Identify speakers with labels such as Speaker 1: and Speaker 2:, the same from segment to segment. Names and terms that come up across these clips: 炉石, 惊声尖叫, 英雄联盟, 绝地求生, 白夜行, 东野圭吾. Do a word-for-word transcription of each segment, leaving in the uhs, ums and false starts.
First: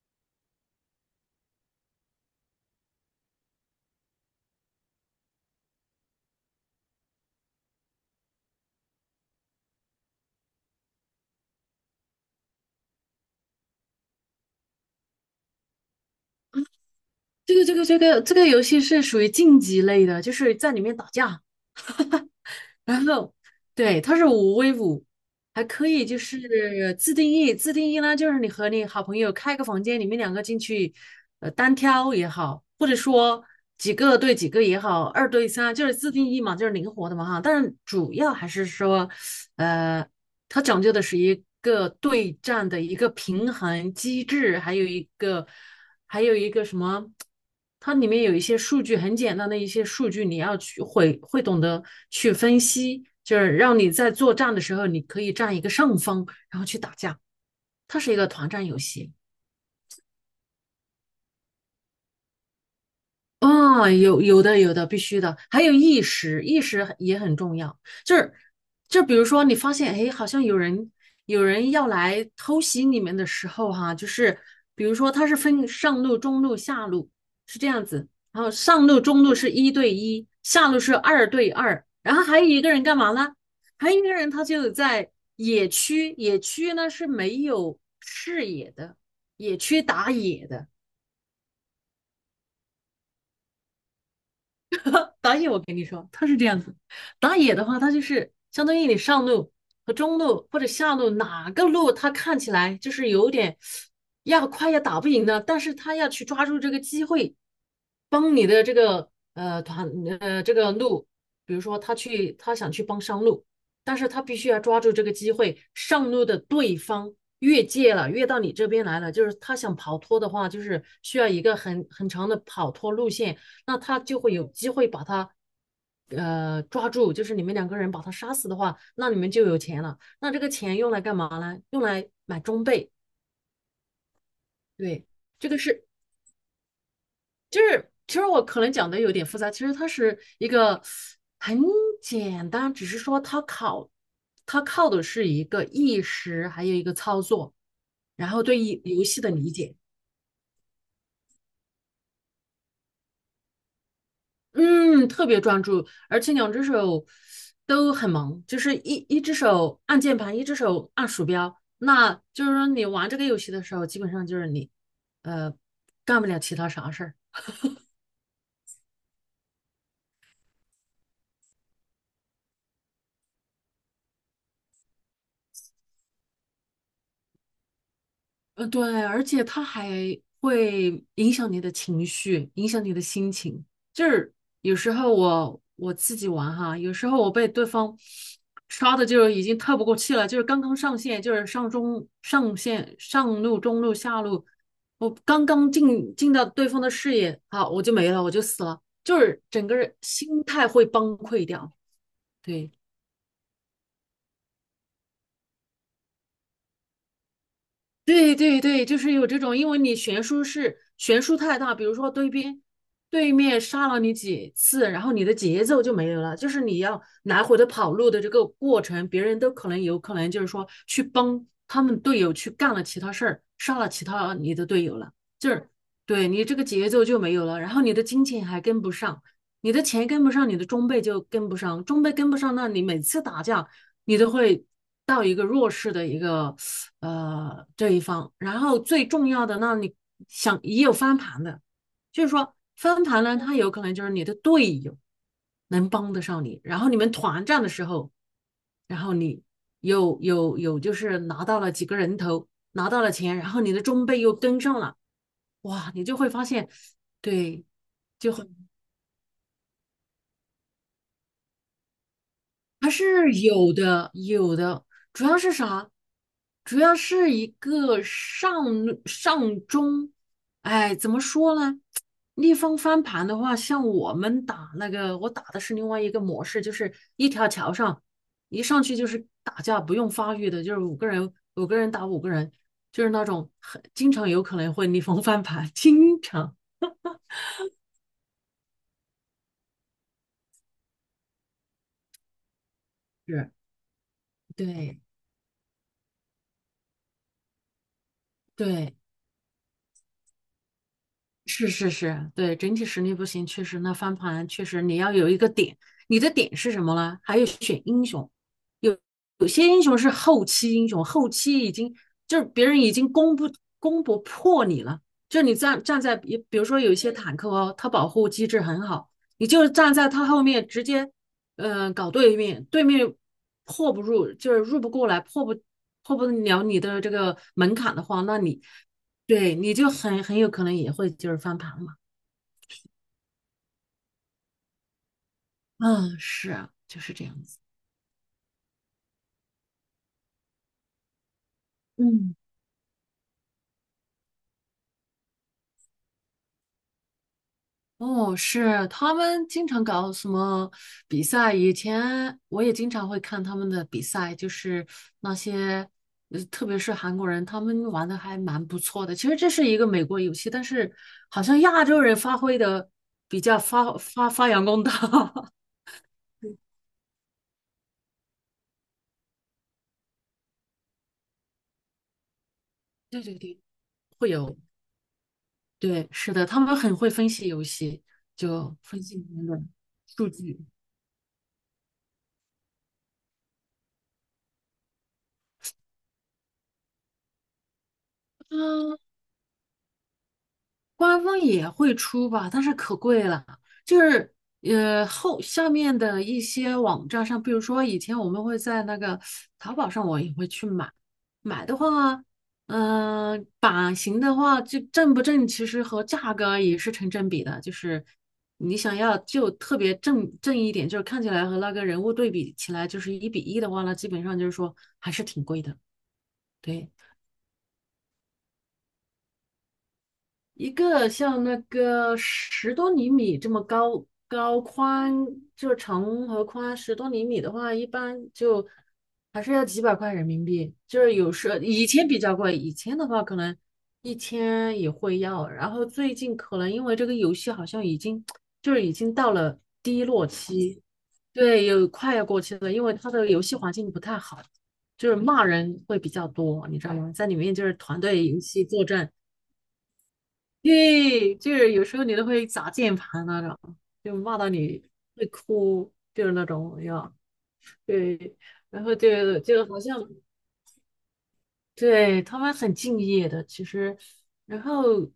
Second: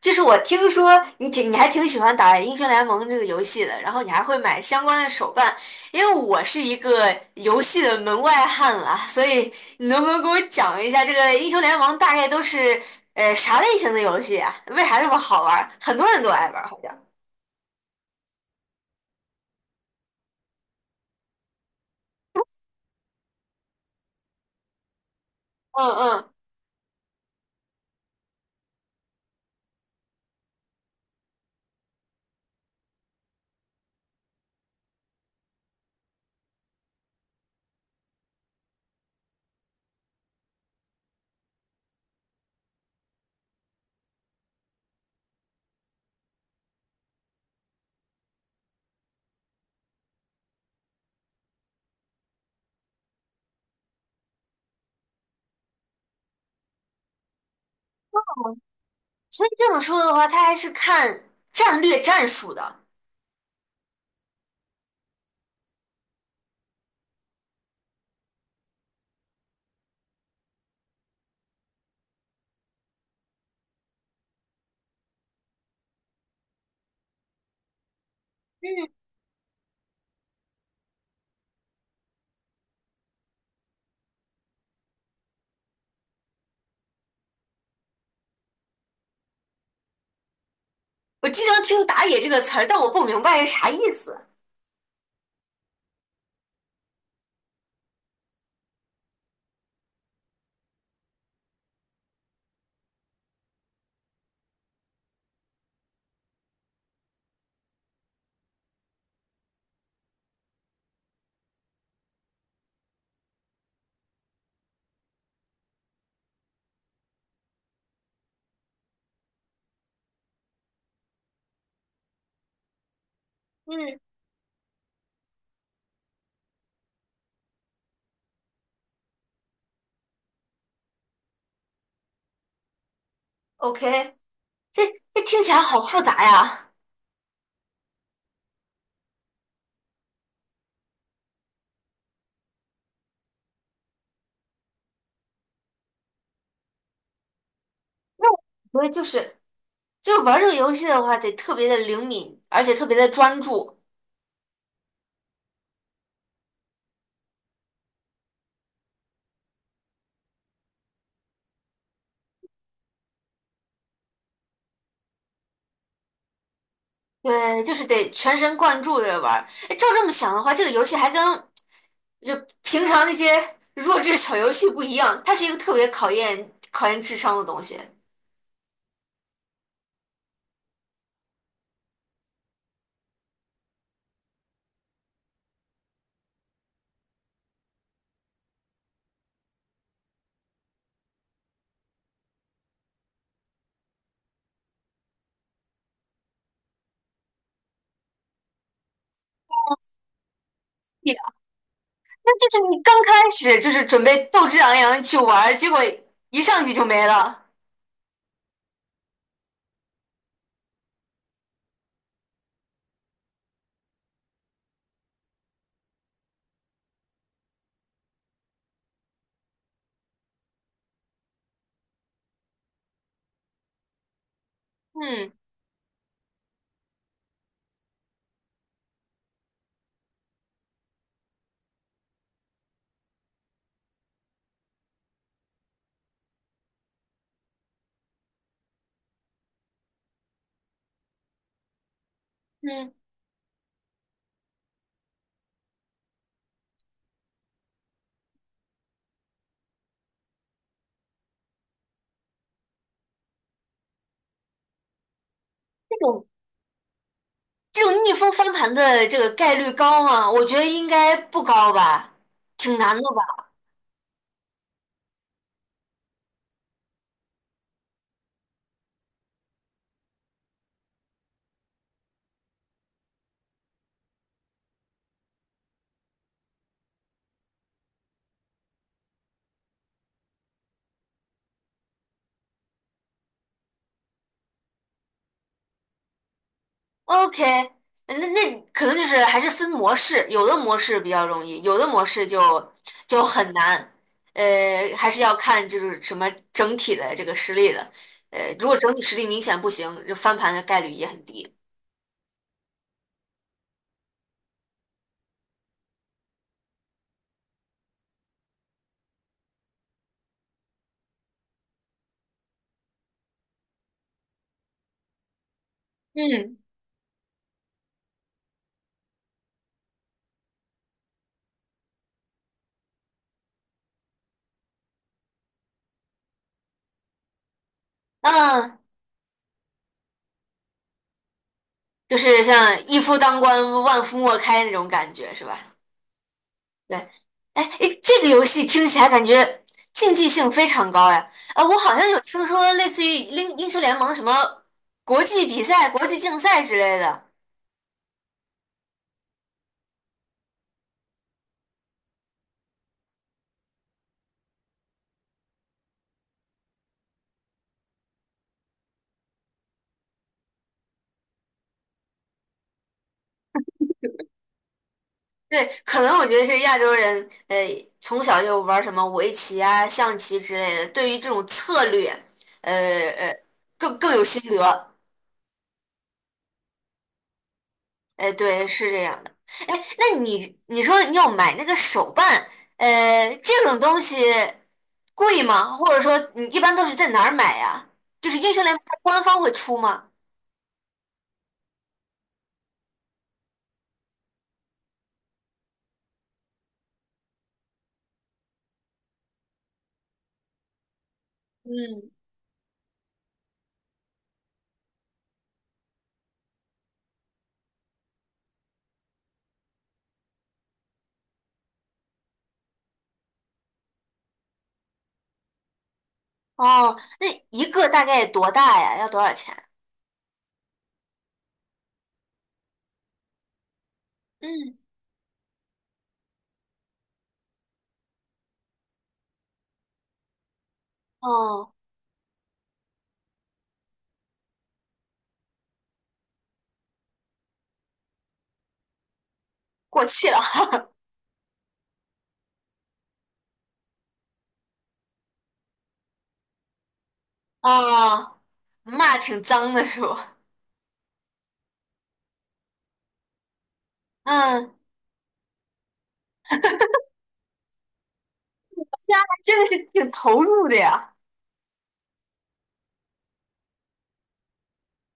Speaker 1: 就是我听说你挺你还挺喜欢打《英雄联盟》这个游戏的，然后你还会买相关的手办。因为我是一个游戏的门外汉了，所以你能不能给我讲一下这个《英雄联盟》大概都是呃啥类型的游戏啊？为啥这么好玩儿？很多人都爱玩儿，好像。
Speaker 2: 这个这个这个这个游戏是属于竞技类的，就是在里面打架，然后对，它是五 v 五，还可
Speaker 1: 嗯
Speaker 2: 以就
Speaker 1: 嗯，
Speaker 2: 是自定义。自定义呢就是你和你好朋友开个房间，你们两个进去，呃，单挑也好，或者说几个对几个也好，二对三就是自定义嘛，就是灵活的嘛哈。但是主要还是说，呃，它讲究的是一个对战的一个平衡机制，还有一个。还有一个什么，它里面有一些数据，很简单的一些数据，你要去会会懂得去分析，就是让你在作战的时候，你可以占一个上风，然后去打架。它是一个团战游戏。
Speaker 1: 所以这种说的话，它还是看战略战术的。
Speaker 2: 啊，有有的有的，必须的，还有意识，意识也很重要。就是就比如说，你发现哎，好像有人有人要来偷袭你们的时候哈、就是比如说他是分上路、中路、下路是这样子。然后上路、中路是一对一，下路是二对二，然后还有一个人干嘛呢？还有一个人他就在野区，野区呢是没有视野的，野区打野的。
Speaker 1: 我经常听"打野"这个词儿，但我不明白是啥意思。
Speaker 2: 打野我跟你说，他是这样子。打野的话，他就是相当于你上路和中路或者下路哪个路，他看起来就是有点要快要打不赢的，但是他要去抓住这个机会，帮你的这个呃团呃这个路。比如说他去他想去帮上路，但是他必须要抓住这个机会，上路的对方越界了，越到你这边来了，就是他想跑脱的话，就是需要一个很很长的跑脱路线。那
Speaker 1: 嗯
Speaker 2: 他就会有机会把他呃抓住，就是你们两个人把他杀死的话，那你们就有钱了。那这个钱用来干嘛呢？用来买装备。
Speaker 1: ，OK。这
Speaker 2: 对，
Speaker 1: 这听
Speaker 2: 这
Speaker 1: 起
Speaker 2: 个
Speaker 1: 来好
Speaker 2: 是
Speaker 1: 复杂呀。
Speaker 2: 就是其实我可能讲的有点复杂，其实它是一个很简单，只是说它考它靠的是一个意识，还有一个操作，
Speaker 1: 那
Speaker 2: 然后对于
Speaker 1: 我觉得就
Speaker 2: 游戏的
Speaker 1: 是
Speaker 2: 理解。
Speaker 1: 就是玩这个游戏的话，得特别的灵敏，而且特别的专注。
Speaker 2: 嗯，特别专注，而且两只手都很忙，就是一一只手按键盘，一只手按鼠标。那就是说，你玩这个游戏的时候，基本上就是你呃干不了其他啥事儿。
Speaker 1: 对，就是得全神贯注的玩儿。哎，照这么想的话，这个游戏还跟就平常那些 弱智小游戏不一样，它是一个特别考验考验智商的东西。
Speaker 2: 呃，对，而且他还会影响你的情绪，影响你的心情。就是有时候我我自己玩哈，有时候我被对方刷的就已经透不过气了，就是刚刚上线，就是上中上线上路、中路、下路，我刚刚进进到对方的视野，好，我就没了，我就死了，就是整个人心态会崩
Speaker 1: 对，
Speaker 2: 溃掉。
Speaker 1: 那就是
Speaker 2: 对。
Speaker 1: 你刚开始就是准备斗志昂扬的去玩儿，结果一上去就没了。
Speaker 2: 对对对，就是有这种，因为你悬殊是悬殊太大，比如说对边对面杀了你几次，然后你的节奏就没有了，就是你要来回的跑路的这个过程，别人都可能有可能就是说去帮他们队友去干了其他事儿，杀了其他你的队友了，
Speaker 1: 嗯
Speaker 2: 就是对你这个节奏就没有了，然后你的金钱还跟不上。你的钱跟不上，你的装备就跟不上，装备跟不上，那你每次打架，你都会到一个弱势的一个呃这一方。然后最重要的，那你想也有翻盘的。就是说
Speaker 1: 嗯，
Speaker 2: 翻盘呢，他有可能就是你的队友能帮得上你，然后你们团战的时候，然后你有有有就是拿到了几个人头，拿到了钱，然后你的装备又跟上了，哇，
Speaker 1: 这
Speaker 2: 你就
Speaker 1: 种
Speaker 2: 会发现，对，
Speaker 1: 这种逆
Speaker 2: 就
Speaker 1: 风翻
Speaker 2: 很。
Speaker 1: 盘的这个概率高吗？我觉得应该不高吧，挺
Speaker 2: 还
Speaker 1: 难的
Speaker 2: 是
Speaker 1: 吧。
Speaker 2: 有的，有的。主要是啥？主要是一个上上中，哎，怎么说呢？逆风翻盘的话，像我们打那个，我打的是另外一个模式，就是一条桥上，一上去就是打架，不用发育的，就是五个人，五个人打五个人，就是那种很经常有可能会逆风翻盘，经常
Speaker 1: OK，那那可能就是还是分模式，有的模式比较容易，有的模式就就
Speaker 2: 是，
Speaker 1: 很难。呃，
Speaker 2: 对
Speaker 1: 还是要看就是什么整体的这个实力的。呃，如果整
Speaker 2: 对。
Speaker 1: 体实力明显不行，就翻盘的概率也很低。
Speaker 2: 是是是，对，整体实力不行，确实那翻盘确实你要有一个点。你的点是什么呢？还有选英雄，有有些英雄是后期英雄，后期已经就是别人已经攻不攻不破你了，就是你站站在比
Speaker 1: 嗯，
Speaker 2: 比如说有一些坦克哦，它保护机制很好，你就站在它后面直接嗯、呃搞对面，对面破不入，就是入不过来，破不破不了你的这个门槛的话，那你。
Speaker 1: 那
Speaker 2: 对，你就很很有可能也会就是翻盘嘛。
Speaker 1: 就是像一夫当关，万夫莫开那种感觉，是吧？
Speaker 2: 嗯，是啊，
Speaker 1: 对。
Speaker 2: 就是这样子。
Speaker 1: 哎，诶这个游戏听起来感觉竞技性非常高呀！呃，我好像有
Speaker 2: 嗯。
Speaker 1: 听说类似于英英雄联盟什么国际比赛、国际竞赛之类的。
Speaker 2: 哦，是，他们经常搞什么比赛，以前我也经常会看他们的比赛，就是那些，呃特别是韩国人，他们玩的还蛮不错的。其实这是一个美国游戏，但是好像亚洲人发挥的比较发发发扬光大。
Speaker 1: 对，可能我觉得是亚洲人，呃，从小就玩什么围棋啊、象棋之类的，对于这种策略，呃
Speaker 2: 对对
Speaker 1: 呃，更更有
Speaker 2: 对，
Speaker 1: 心
Speaker 2: 有，
Speaker 1: 得。
Speaker 2: 对，是的，他们很会分析游戏，
Speaker 1: 哎，对，
Speaker 2: 就
Speaker 1: 是
Speaker 2: 分
Speaker 1: 这
Speaker 2: 析
Speaker 1: 样
Speaker 2: 里
Speaker 1: 的。
Speaker 2: 面的
Speaker 1: 哎，那
Speaker 2: 数
Speaker 1: 你
Speaker 2: 据。
Speaker 1: 你说你要买那个手办，呃，这种东西贵吗？或者说你一般都是在哪儿买呀？就是英雄联盟它
Speaker 2: 啊，
Speaker 1: 官方会出吗？
Speaker 2: 官方也会出吧，但是可贵了。就是呃，后下面的一些网站上，比如说以前我们会在那个淘宝上，我也会去买。买的
Speaker 1: 嗯。
Speaker 2: 话，嗯、版型的话，就正不正，其实和价格也是成正比的。就是你想要就特别正正一点，就是看起来和那个人物对比起来就是一比一的话呢，基本上就是说还是挺贵的。对。
Speaker 1: 哦，那一个大概多大呀？要多少钱？
Speaker 2: 一个像那个十多厘米这么高高
Speaker 1: 嗯。
Speaker 2: 宽，就长和宽十多厘米的话，一般就还是要几百块人民币。就是有时
Speaker 1: 哦，
Speaker 2: 以前比较贵，以前的话可能一千也会要。然后最近可能因为这个游戏好像已经就是已经到了
Speaker 1: 过
Speaker 2: 低落
Speaker 1: 气了。
Speaker 2: 期，对，有快要过期了，因为它的游戏环境不太好，就是骂人会比较多，你知道吗？在里面就是团队
Speaker 1: 哦，
Speaker 2: 游戏作战。
Speaker 1: 骂挺脏的是不？
Speaker 2: 对，就是有时候你都会砸键盘那种，就骂到
Speaker 1: 嗯。
Speaker 2: 你会哭，就是那种呀。对，然后就
Speaker 1: 真的
Speaker 2: 就
Speaker 1: 是
Speaker 2: 好像，
Speaker 1: 挺投入的呀。
Speaker 2: 对，他们很敬业的，其实，然后，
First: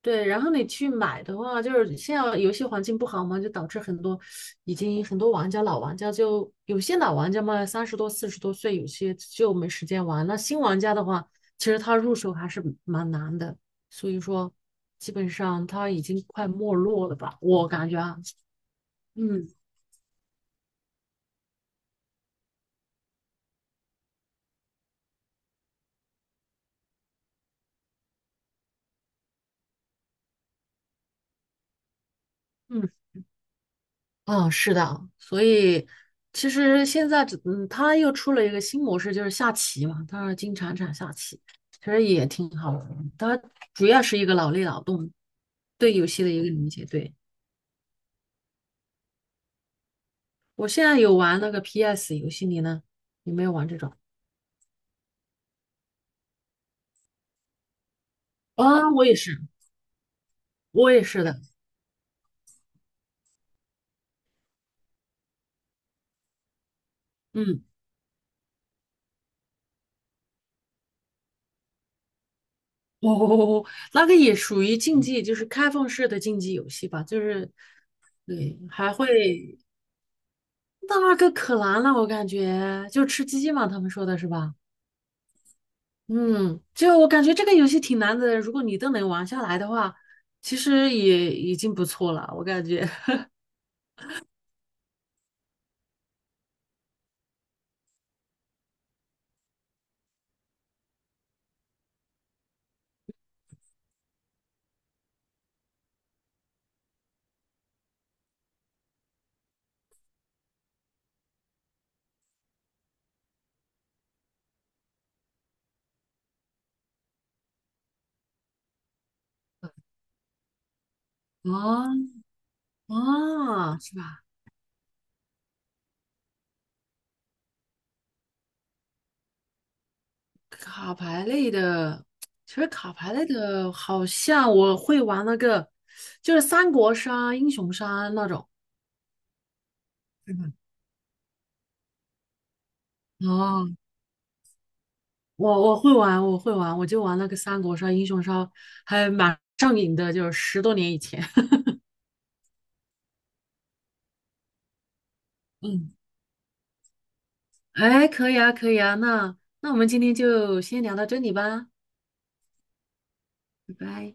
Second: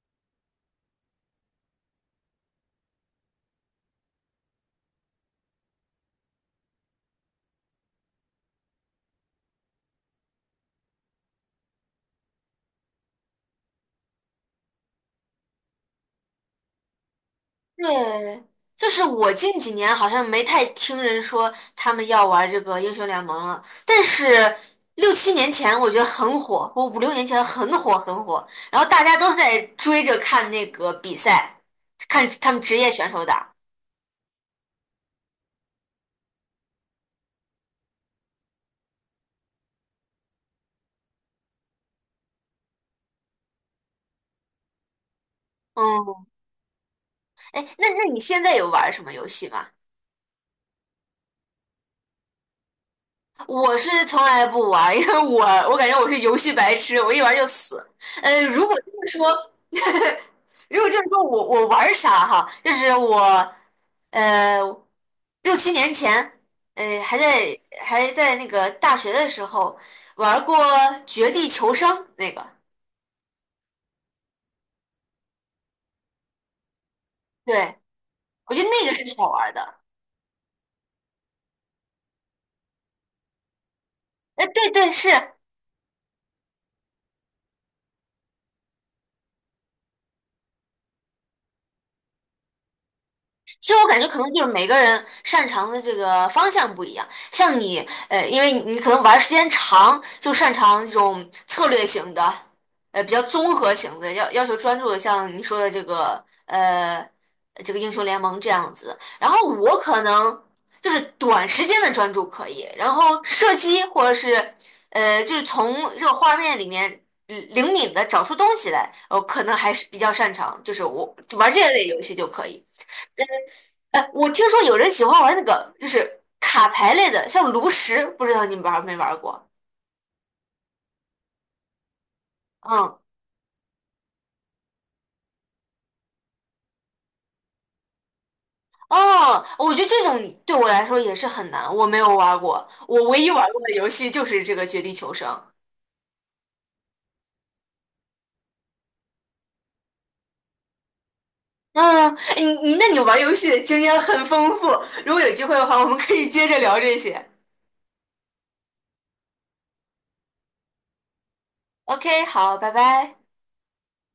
Speaker 2: 对，然后你去买的话，就是现在游戏环境不好嘛，就导致很多已经很多玩家老玩家就有些老玩家嘛，三十多四十多岁，有些就没时间玩。那新玩家的话，其实他入手还是蛮难的，所以说基本上他已经快没落了吧，我感觉啊，
Speaker 1: 对，就是我
Speaker 2: 嗯
Speaker 1: 近几年好像没太听人说他们要玩这个英雄联盟了，但是六七年前我觉得很火，我五六年前很火很火。然后大家都在追着看那个比赛，看他们职
Speaker 2: 嗯。
Speaker 1: 业选手打。
Speaker 2: 嗯，是的，所以其实现在只，嗯，他又出了一个新模式，就是下棋嘛，他是金铲铲下棋，其实也挺好玩的。它主要是一个脑力劳动，对游戏
Speaker 1: 嗯。
Speaker 2: 的一个理解。对，
Speaker 1: 哎，那那你现在有玩什么游戏吗？
Speaker 2: 我现在有玩那个 P S 游戏，你呢？有没有玩
Speaker 1: 我
Speaker 2: 这种？
Speaker 1: 是从来不玩，因为我我感觉我是游戏白痴，我一玩就死。呃，如果
Speaker 2: 啊，
Speaker 1: 这
Speaker 2: 我
Speaker 1: 么
Speaker 2: 也是，
Speaker 1: 说，如果
Speaker 2: 我
Speaker 1: 这
Speaker 2: 也
Speaker 1: 么说
Speaker 2: 是的。
Speaker 1: 我我玩啥哈？就是我呃六七年前，呃还在
Speaker 2: 嗯。
Speaker 1: 还在那个大学的时候玩过《绝地求生》那个。
Speaker 2: 哦，那个也属于竞技，就是开放式的竞技游戏吧，就是
Speaker 1: 对，我
Speaker 2: 对，
Speaker 1: 觉得那
Speaker 2: 还
Speaker 1: 个是好玩
Speaker 2: 会
Speaker 1: 的。
Speaker 2: 那个可难了，我感觉就吃鸡嘛，他们说的是
Speaker 1: 哎，
Speaker 2: 吧？
Speaker 1: 对对是。
Speaker 2: 嗯，就我感觉这个游戏挺难的，如果你都能玩下来的话，其实也已经不错了，我感觉。
Speaker 1: 其实我感觉可能就是每个人擅长的这个方向不一样，像你，呃，因为你可能玩儿时间长，就擅长这种策略型的，呃，比较综合型的，要要求专注的，像你说的这个，呃，这个英雄联盟这样子。然后我可能就是短时间的专注可以，然后射击或者是，呃，就是从这个画面里面。嗯，灵敏的找出东西来，我可能还是比较擅长，就是我玩这类游
Speaker 2: 哦
Speaker 1: 戏就可以。
Speaker 2: 哦，是
Speaker 1: 哎，
Speaker 2: 吧？
Speaker 1: 我听说有人喜欢玩那个，就是卡牌类的，像炉石，不知道你们玩没玩过？
Speaker 2: 卡牌类的，其实卡
Speaker 1: 嗯。
Speaker 2: 牌类的，好像我会玩那个，就是三国杀、英雄杀那种。
Speaker 1: 哦，我觉得这种对我来说也是很难，我没有玩过。我唯一玩过
Speaker 2: 哦，
Speaker 1: 的游戏就是这个《绝地求生》。
Speaker 2: 我我会玩，我会玩，我就玩那个三国杀、英雄杀，还蛮上瘾的，就是十多年以前。
Speaker 1: 嗯。哎你你那你玩游戏的经验很丰富，如果有机会 的话，我
Speaker 2: 嗯，
Speaker 1: 们可以接着聊这些。
Speaker 2: 哎，可以啊，可以啊，那那我们今天就先聊到这里吧，
Speaker 1: OK，好，拜拜。
Speaker 2: 拜拜。